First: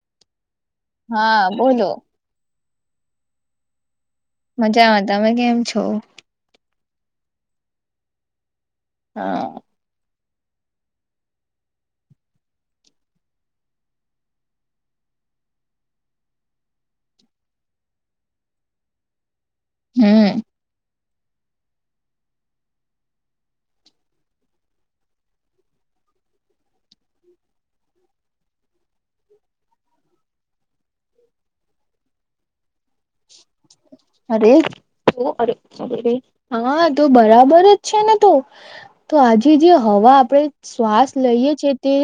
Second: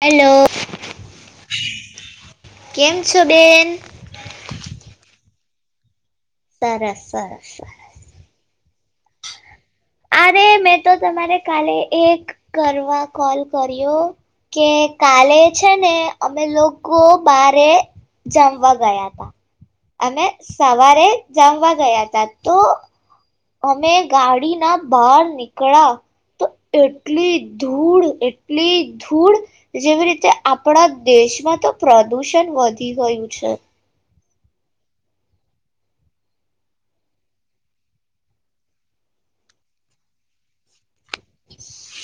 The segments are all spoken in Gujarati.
હલો હા, બોલો. કેમ છો બેન?. મજા આવે, તમે કેમ છો? સરસ સરસ સરસ. હ. અરે, મેં તો તમારે કાલે એક કરવા કોલ કર્યો કે કાલે છે ને, અમે લોકો બારે જમવા ગયા તા. અને હમ સવારે જામવા ગયા ત તો? અમે ગાડીના બહાર નીકળ્યા તો એટલી ધૂળ, એટલી ધૂળ જેવી રીતે આપણા દેશમાં તો પ્રદુષણ વધી ગયું છે. અરેરે હા તો બરાબર જ છે ને તો, તો આજે જે હવા આપણેે શ્વાસ લઈએ છે તે.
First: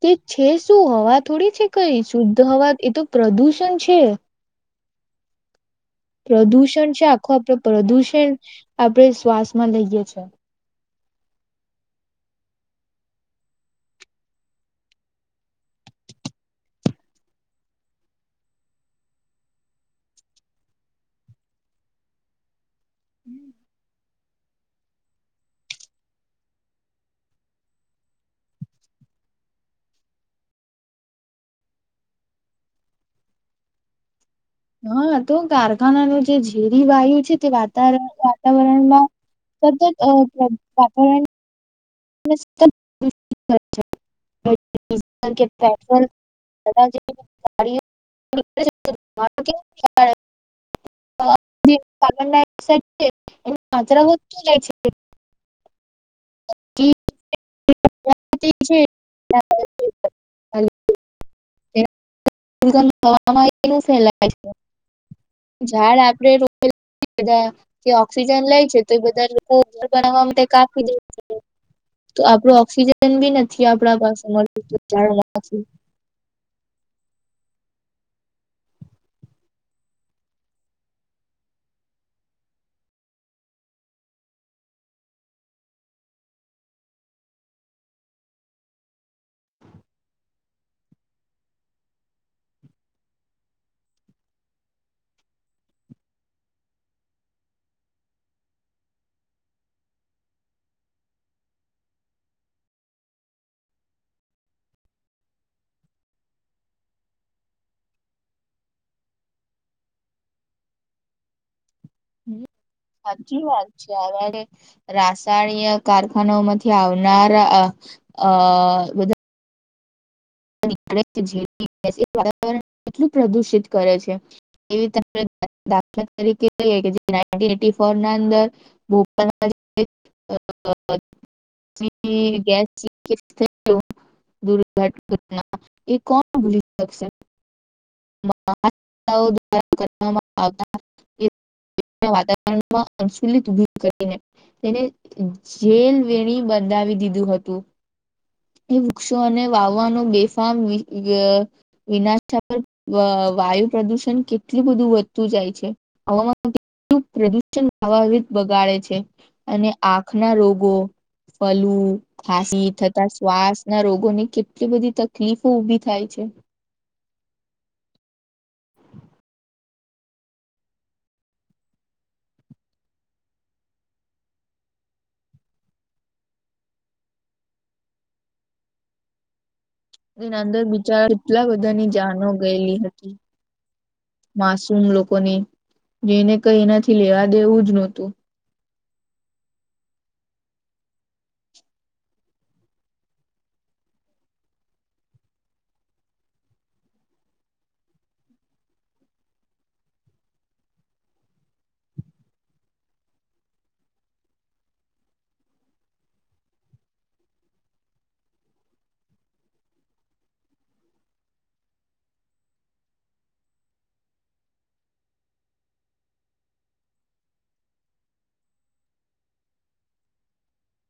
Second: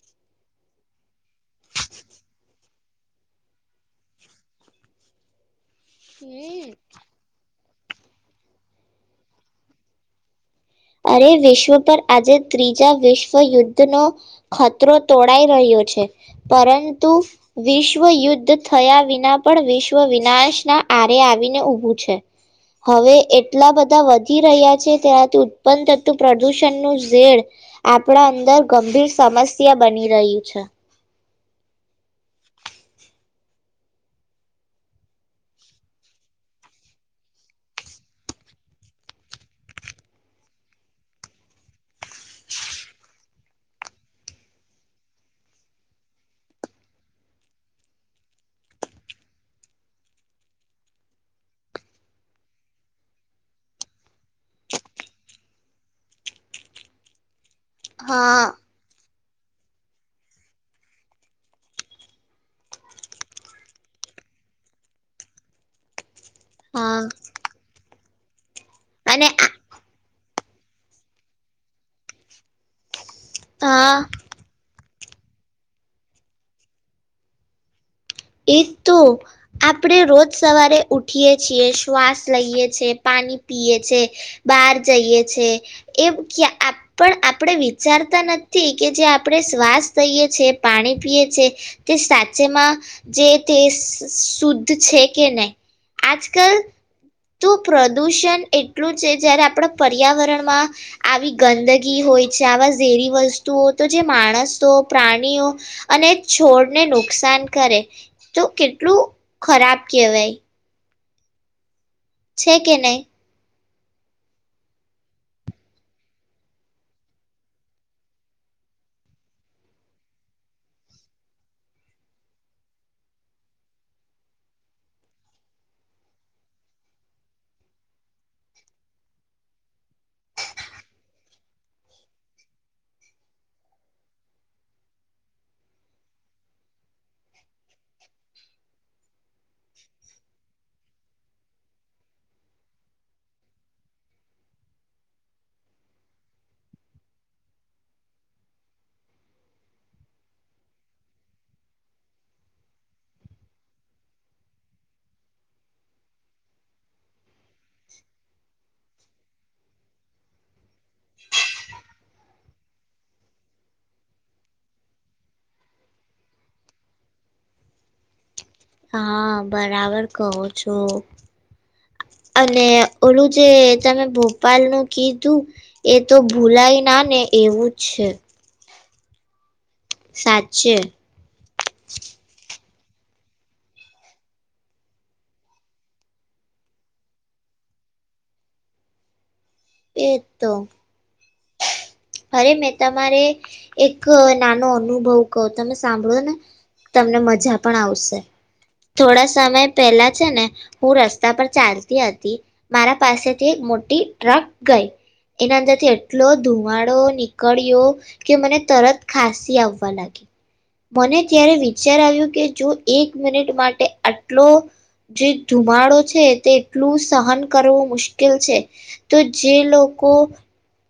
કે છે શું? હવા થોડી છે કઈ શુદ્ધ હવા એ તો પ્રદૂષણ છે. હમ પ્રદુષણ છે આખો આપડ પ્રદૂષણ આપણેે શ્વાસમાં લઈએ છે. અરે વિશ્વ પર આજે ત્રીજા વિશ્વયુદ્ધનો ખતરો તોળાઈ રહ્યો છે. પરંતુ વિશ્વયુદ્ધ થયા વિના પણ વિશ્વ વિનાશના આરે આવીને ઊભું છે. હવે એટલા બધા વધ વધી રહ્યા છે તેનાથી પણંતું પ્રદૂષણનુંું ઝેડ આપણા અંદર ગંભીર સમસ્યા બની રહ્યું છે. હા, તો કારખાનાનું જે ઝીરી વાયુ છે. તે વાતાવરણ વાતાવરણમાં સતત વાતાવરણ? કે પેટ્રોલાય છે [unintelligible] તે હા. છે ફ છે ઝાડ આપ [unintelligible] કે હા [unintelligible] સ્રીજલ લાઈટ. છે તો એ અને બધા લોકોર બના. [unintelligible] કાપી દે તો આપડો ઓક્સિજન ઉન ભી નથી આ હા આપણા પાસે મળતું. જાણવા રાું? એજ તો, આપણે રોજ સવારે ઉઠીએ છીએ શ્વાસ લઈએ છેએ પાણી પીએ છે બહાર જઈએ છે એ ક પણ આપણે વિચારતા નથી કે જે આપણે શ્વાસ લઈએ છેએ પાણી પીએ છેએ તે સાચેમાં જે તે શુદ્ધ છે કે નહીં. આજકાલ તો પ્રદૂષણ એટલું છે જ્યારે આપણા પર્યાવરણમાં આવી ગંદગી હોય છે આવા ઝેરી વસ્તુઓ તો જે માણસો પ્રાણીઓ અને છોડને નુકસાન કરે. તો કેટલું ખરાબ કેહેવાય. હમ નહી સાચી વાત. રાસાયણિક કારખાનામાંથી આવનાર અ બધા? [unintelligible] વાવરણ કેટલું પ્રદુષિત કરે છે? એ દાખલા તરીકે? [unintelligible] ણ કરીને તેને જેલ વેણી બનાાવી દીધુંપભ [inaudible] હતું એ વૃક્ષો અને વાવ હ વિનાશ વાયુ પ્રદુષણ કેટલું બધું વધતું જાય છે. હવામા પ્રદુષણ બગાડે છે અને આંખ ના રોગો ફલુ, ખાસી થતા શ્વાસ ના રોગોને એટલી બધી તકલીફો ઊભી થાય છે. હા, બરાબર કહો છો. અને ઓલું જે તમે ભોપાલનું કીધું, એ તો ભૂલાય ના ને એવું જ છે. એના અંદર સાચે બિચારા એટલા બધાની જાનો ગયેલી હે. માસૂમ લોકોની, જેને કઈ એનાથી લેવા દેવું જ નહતું. એજ તો. અરે મેં તમારે એક નાનો અનુભવ કહો, તમે સાંભળો ને, તમને મજા પણ આવશે. થોડા સમય પહેલા છે ને હું રસ્તા પર ચાલતી હતી, મારા પાસેથી એક મોટી ટ્રક ગઈ. એના અંદરથી એટલો ધુવાડો નીકળ્યો, કે મને તરત ખાંસી આવવા લાગી. મને ત્યારે વિચાર આવ્યો કે જો એક મિનિટ માટે આટલો જે ધુમાડો છે તે એટલું સહન કરવું મુશ્કેલ છે, તો જે લોકો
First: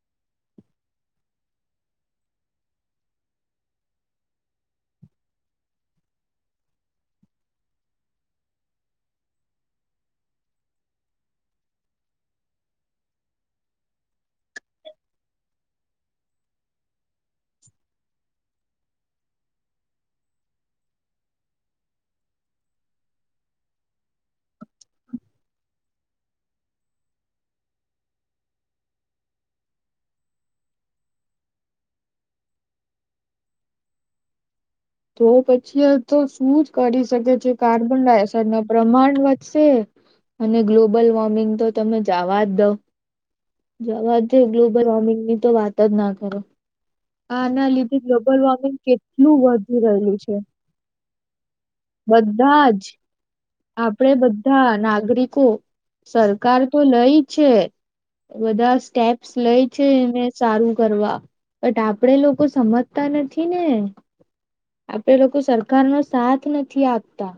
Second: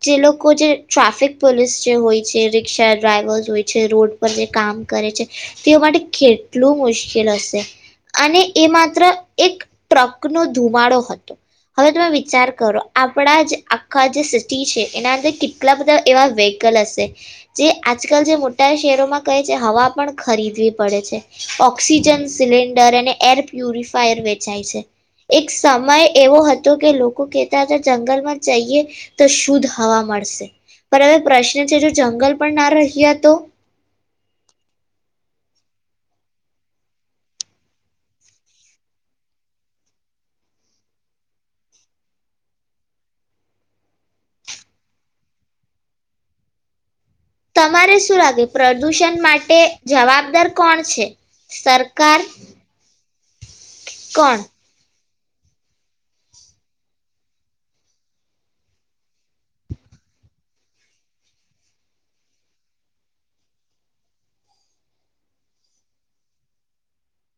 જે લોકો જે ટ્રાફિક પોલીસ જે હોય છે, રિક્ષા ડ્રાઈવર્સ હોય છે, રોડ પર જે કામ કરે છે, તે માટે કેટલું મુશ્કેલ હશે. અને એ માત્ર એક ટ્રકનો ધુવાડો હતો, હવે તમે વિચાર કરો આપણા જે આખા જે સિટી છે એના તે કેટલા બધા એવા વેહકલ હશે જે આજકાલ જે મોટા શહેરોમાં કહે છે, હવા પણ ખરીદવી પડે છે, ઓક્સિજન, સિલિન્ડર અને એર પ્યુરિફાયર વેચાય છે. એક સમય એવો હતો કે લોકો કહેતા હતા જંગ હવા મળશે. પણ હવે પ્રશ્ન છે જો જંગલ પણ ના રહ્યા તો? તો પછી આ તો શું જ કરી શકે છે. કાર્બન ડાયોક્સાઇડ ના પ્રમાણ વધશે, અને ગ્લોબલ વોર્મિંગ તો તમે જાવા જ દો, જવા જ દે ગ્લોબલ વોર્મિંગની તો વાત જ ના કરો. આના લીધે તમારે શું ગ્લોબલ લાગે વોર્મિંગ પ્રદૂષણ કેટલું માટે વધી રહ્યું છે. જવાબદાર કોણ છે સરકાર બધા જ આપણેે કોણ બધા નાગરિક શું, સરકાર તો લઈ છે, બધા સ્ટેપ્સ લઈ છે એને સારું કરવા. બટ આપડે લોકો સમજતા નથી ને. આપડે લોકો સરકારનો સાથ નથી આપતા.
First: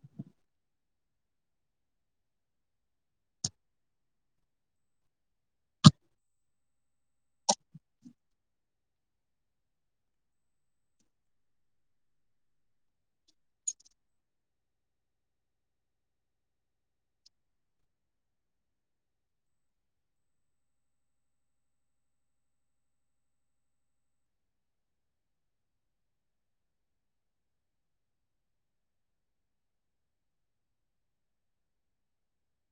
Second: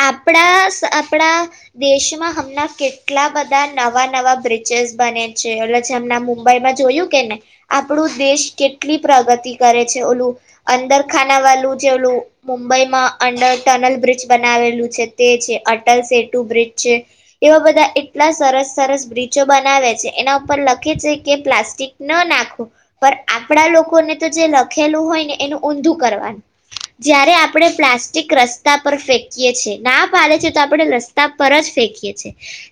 આપણા સ આપણા દેશમાં હમણાં કેટલા બધા નવા-નવા બ્રિજીસ બને છે, [unintelligible] મુંબઈમાં જોયું કે ને આપણું દેશ કેટલી પ્રગતિ કરે છે, ઓલું અંદરખાના વાલું જે ઓલું મુંબઈમાં અંડર ટનલ બ્રિજ બન નાવેલું છે તે છે, અટલ સેટુ બ્રિજ છે, એવા બધા એટલા સરસ-સરસ બ્રિજો બનાવે છે. એના ઉપર લખે છે કે પ્લાસ્ટિક ન નાખો, પણ આપણા લોકોને તો જે લખેલું હોય ને એનું ઊંધું કરવાનું. જયારે આપણે પ્લાસ્ટિક રસ્તા પર ફે ફેંકીએ છે, ના પાડે છે તો આપણે રસ્તા પર જ ફેંકીએ છે.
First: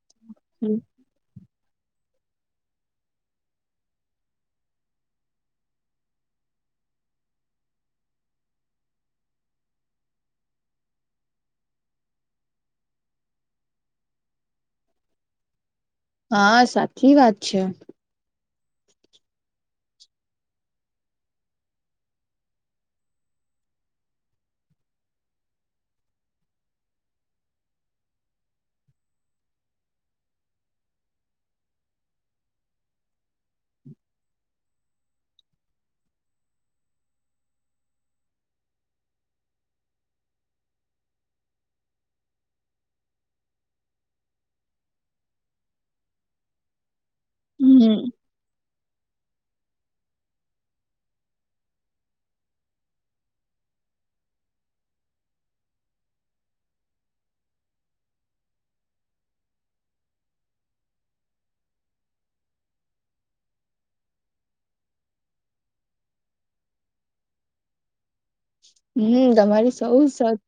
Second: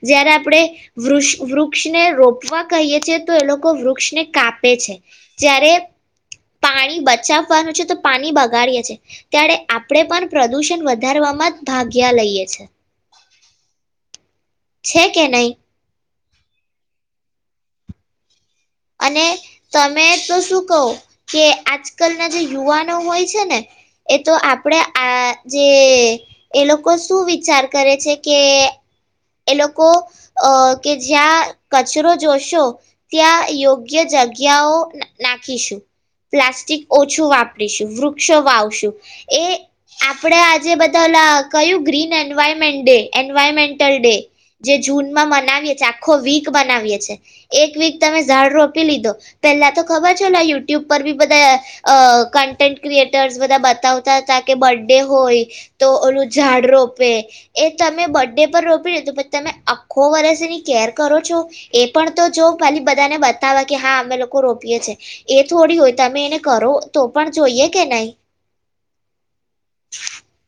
જયારે આપણે હમ. વૃસ વૃક્ષને રો પવા કહીએ છે તો એ લોકો વૃક્ષને કાપે છે. જ્યારે પાણી બચાવવાનું છે, તો પાણી બગાડીએે છે. ત્યારે આપણે પણ પ્રદુષણ વધારવામાં ભાગ્યા લઈએ છે. છે કે નહી? હા સાચી વાત છે. અને તમે તો શું કહો કે આજકાલના જે યુવાનો હોય છે ને એ તો આપણે આ જે એ લોકો શું વિચાર કરે છે કે એ લોકો અહ કે જ્યાં કચરો જોશો ત્યાં યોગ્ય જગ્યાઓ ના નાખીશું, પ્લાસ્ટિક ઓછું વાપરીશું, વૃક્ષો વાવશું. એ આપણે આજે બધા ઓલા કયું green environment day, environment day, જે જૂનમાં મનાવીએ છે, આખો વીક મનાવીએ છે. એક વીક હમ તમે ઝાડ રો પી લીધો, પેલા તો ખબર છે ને યુટ્યુબ પર બી બધા અહ કન્ટેન્ટ ક્રિએટર્સ બધા બતાવતા હતા કે બર્થડે હોય તો ઓલું ઝાડ રોપે, એ તમે બ ડે પર રોપી લીધું, પછ તમે આખો વર્ષ એની કેર કરો છો? એ પણ તો જો. ખાલી બધાને બતાવે કે હા અમે લોકો રોપીએ છે. એ થોડી હોય તમે એને કરો તો પણ જોઈએ કે નહી. હમ્મ, તમારી સૌ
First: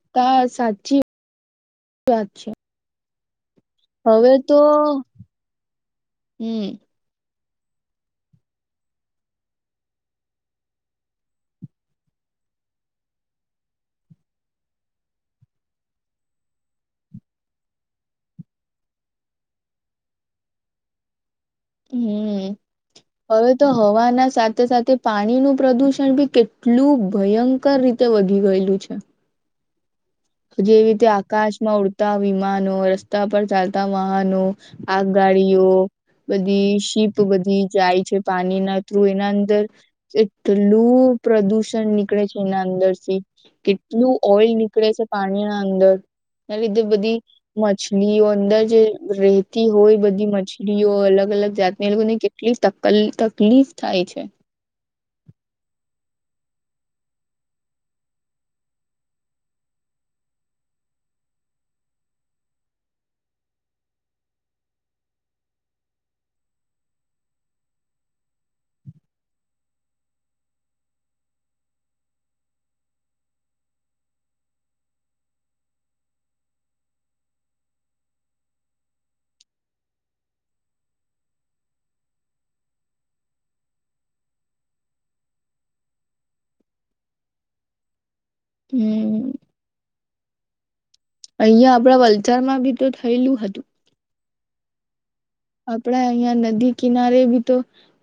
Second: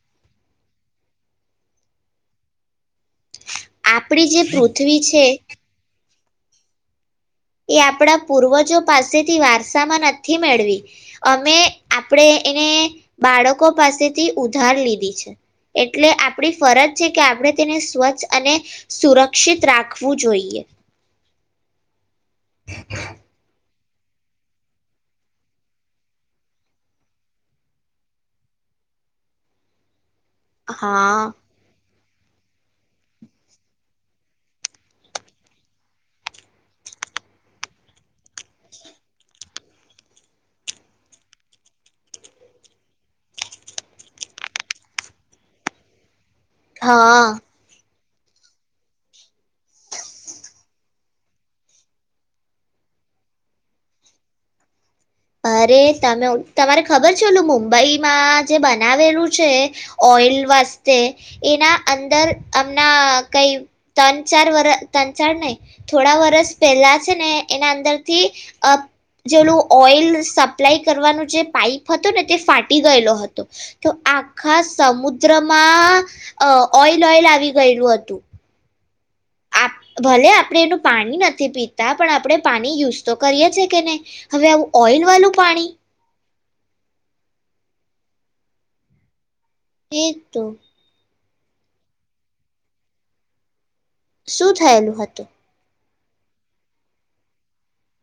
સતા સાચી વાત છે. આપડી હવે જે પૃથ્વી છે હમ્મ. એ આપણા પૂર્વજો પાસેથી વારસામાં નથી મેળવી. અમે આપણે એને બાળકો પાસેથી ઉધાર લીધી છે. એટલે આપણી ફરજ છે કે આપણે તેને સ્વચ્છ અને સુરક્ષિત રાખવું જોઈએ. હમ્મ. હવે તો હવાના સાથે-સાથે પાણીનું પ્રદુષણ બી કેટલું ભયંકર રીતે વધી ગયેલું છે. જેવી રીતે હા આકાશમાં ઉડ તા વિમાનો, રસ્તા પર ચાલતા વાહનો, આગગાડીઓ, બધી શીપ બધી જાય છે પાણી ના થ્રુ, એના અંદર એટલું પ્રદુષણ નીકળે છે એના અંદરથી, કેટલું ઓઈલ નીકળે છે પાણીના અંદર એના લીધે બધી હા મછ લીઓ અંદર જે રહેતી હોય બધી મછલીઓ અલગ-અલગ જાતની એ લોકોને કેટલી તક તકલીફ થાય છે. અરે તમે તમારે ખબર છે ઓલું મુંબઈમાં જે બનાવેલું છે ઓઈલ વાસ્તે, એના અંદર હમણાં કઈ ત્રણ ચાર વરહ, ત્રણ ચાર નહીં, થોડા વરસ પહેલાં છે ને એના અંદરથી અહ જે ઓલું ઓઈલ લ સપ્લાય કરવાનું જે પાઈપ હતું ને તે ફાટી ગયેલો હતો, તો આખા સમુદ્રમાં અહ ઓઇલ-ઓઈલ આવી ગયેલું હતું. આપ ભલે આપણે એનું પાણી નથી પીતા પણ આપણે પાણી યુઝ તો કરીએ છે કે નહી, હવે આવું ઓઈલ વાલું પાણી. હમ્મ. એ જ તો. અહિયાં આપડા વલસાડમાં બી તો થયેલું હતું. શું થયેલું હતું? આપડા અહિયાં નદી કિનારે બી તો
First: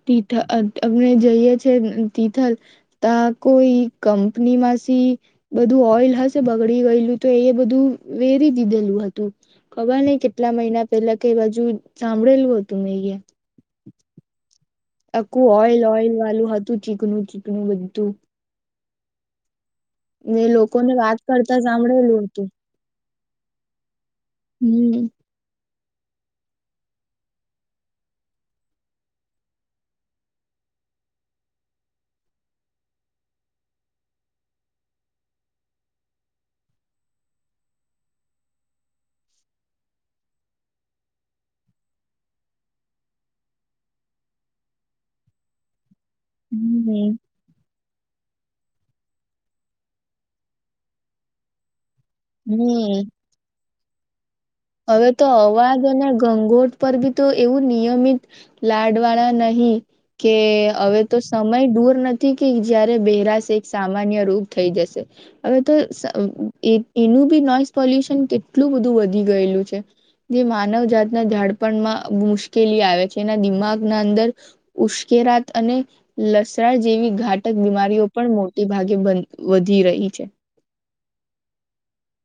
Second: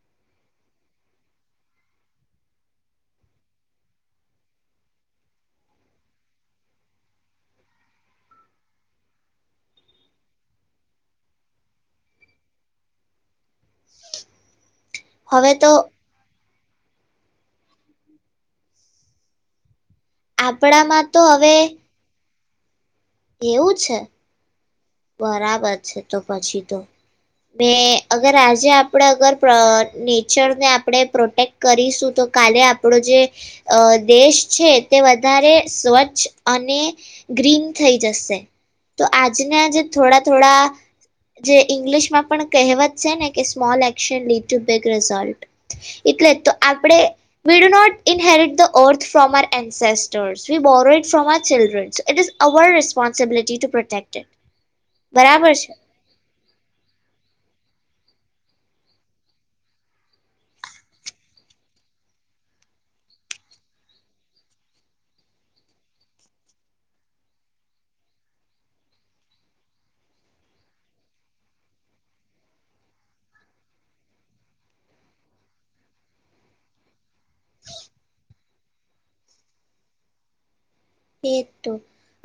તીથ અહ આપણે જઈએ છે તિથલ, તા કોઈ કંપનીમાંસી બધું ઓઈલ હશે બગડી ગયેલું, તો એ બધું વેરી દીધેલું હતું. ખબર નહી કેટલા મહિના પેલા કે એ બાજુ સાંભળેલ હતું મે ઈએ. આખું હવે તો ઓઈલ-ઓઈલ વાલું હતું. ચીકણું-ચીકણું બધું. મે લોકો ને આપણામાં વાત તો હવે કરતા સાંભળેલું હતું. એવું છે. હમ બરાબર. છે તો પછી તો. મેં અગર આજે આપણે અગર પ્ર નેચરને આપણે પ્રોટેક્ટ કરીશું, તો કાલે આપણો જે અહ દેશ છે તે વધારે સ્વચ્છ અને ગ્રીન થઈ જશે. તો આજના જે થોડા-થોડા જે ઈંગ્લિશમાં પણ કહેવત છે ને કે small action lead to big result. એટલે તો આપણેે હમ vid not inherit the earth from our ancestors, we borrow it from our children's. It is our hmm responsibility to protect them. હવે તો અવાદો અને ઘંગોટ પર બી તો એવું નિ યમિત લાડ વાળા નહીં, કે હવે તો સમય દૂર નથી કે જયારે બહેરાશ એક સામાન્ય રોગ થઈ જશે. હવે તો સ એક એનું બી નોઈસ પોલ્યુશન કેટલું બધું વધ વધી ગયેલું છે. જે માનવજાતના જાડપણમાં મુશ્કેલી આવે છે, એના દિમાગના અંદર ઉશ્કેરાત અને લસણ જેવી ઘાતક બીમારીઓ પણ મોટી ભાગે વન વધી રહી છે. એ જ તો.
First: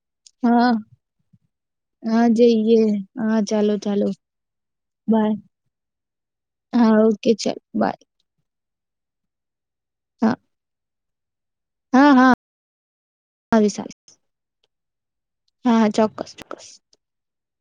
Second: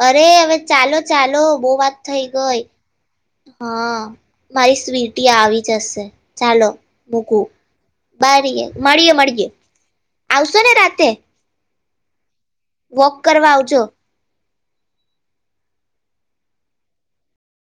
અરે હવે હા ચાલો-ચાલો બહું વાત થઈ હા ગઈ. જઈએ ચાલો હા. ચાલો મારી સ સ્વીટી બાય આવી જશ શે. ચાલો હા ઓકે મૂકું. ચાલ બાય રિયા. મળીએે-મળીએ. હા આવશો ને રાતે? હા, હા. વોક કરવા આવી આવજો. સારી હા, ચોક્કસ-ચોક્કસ.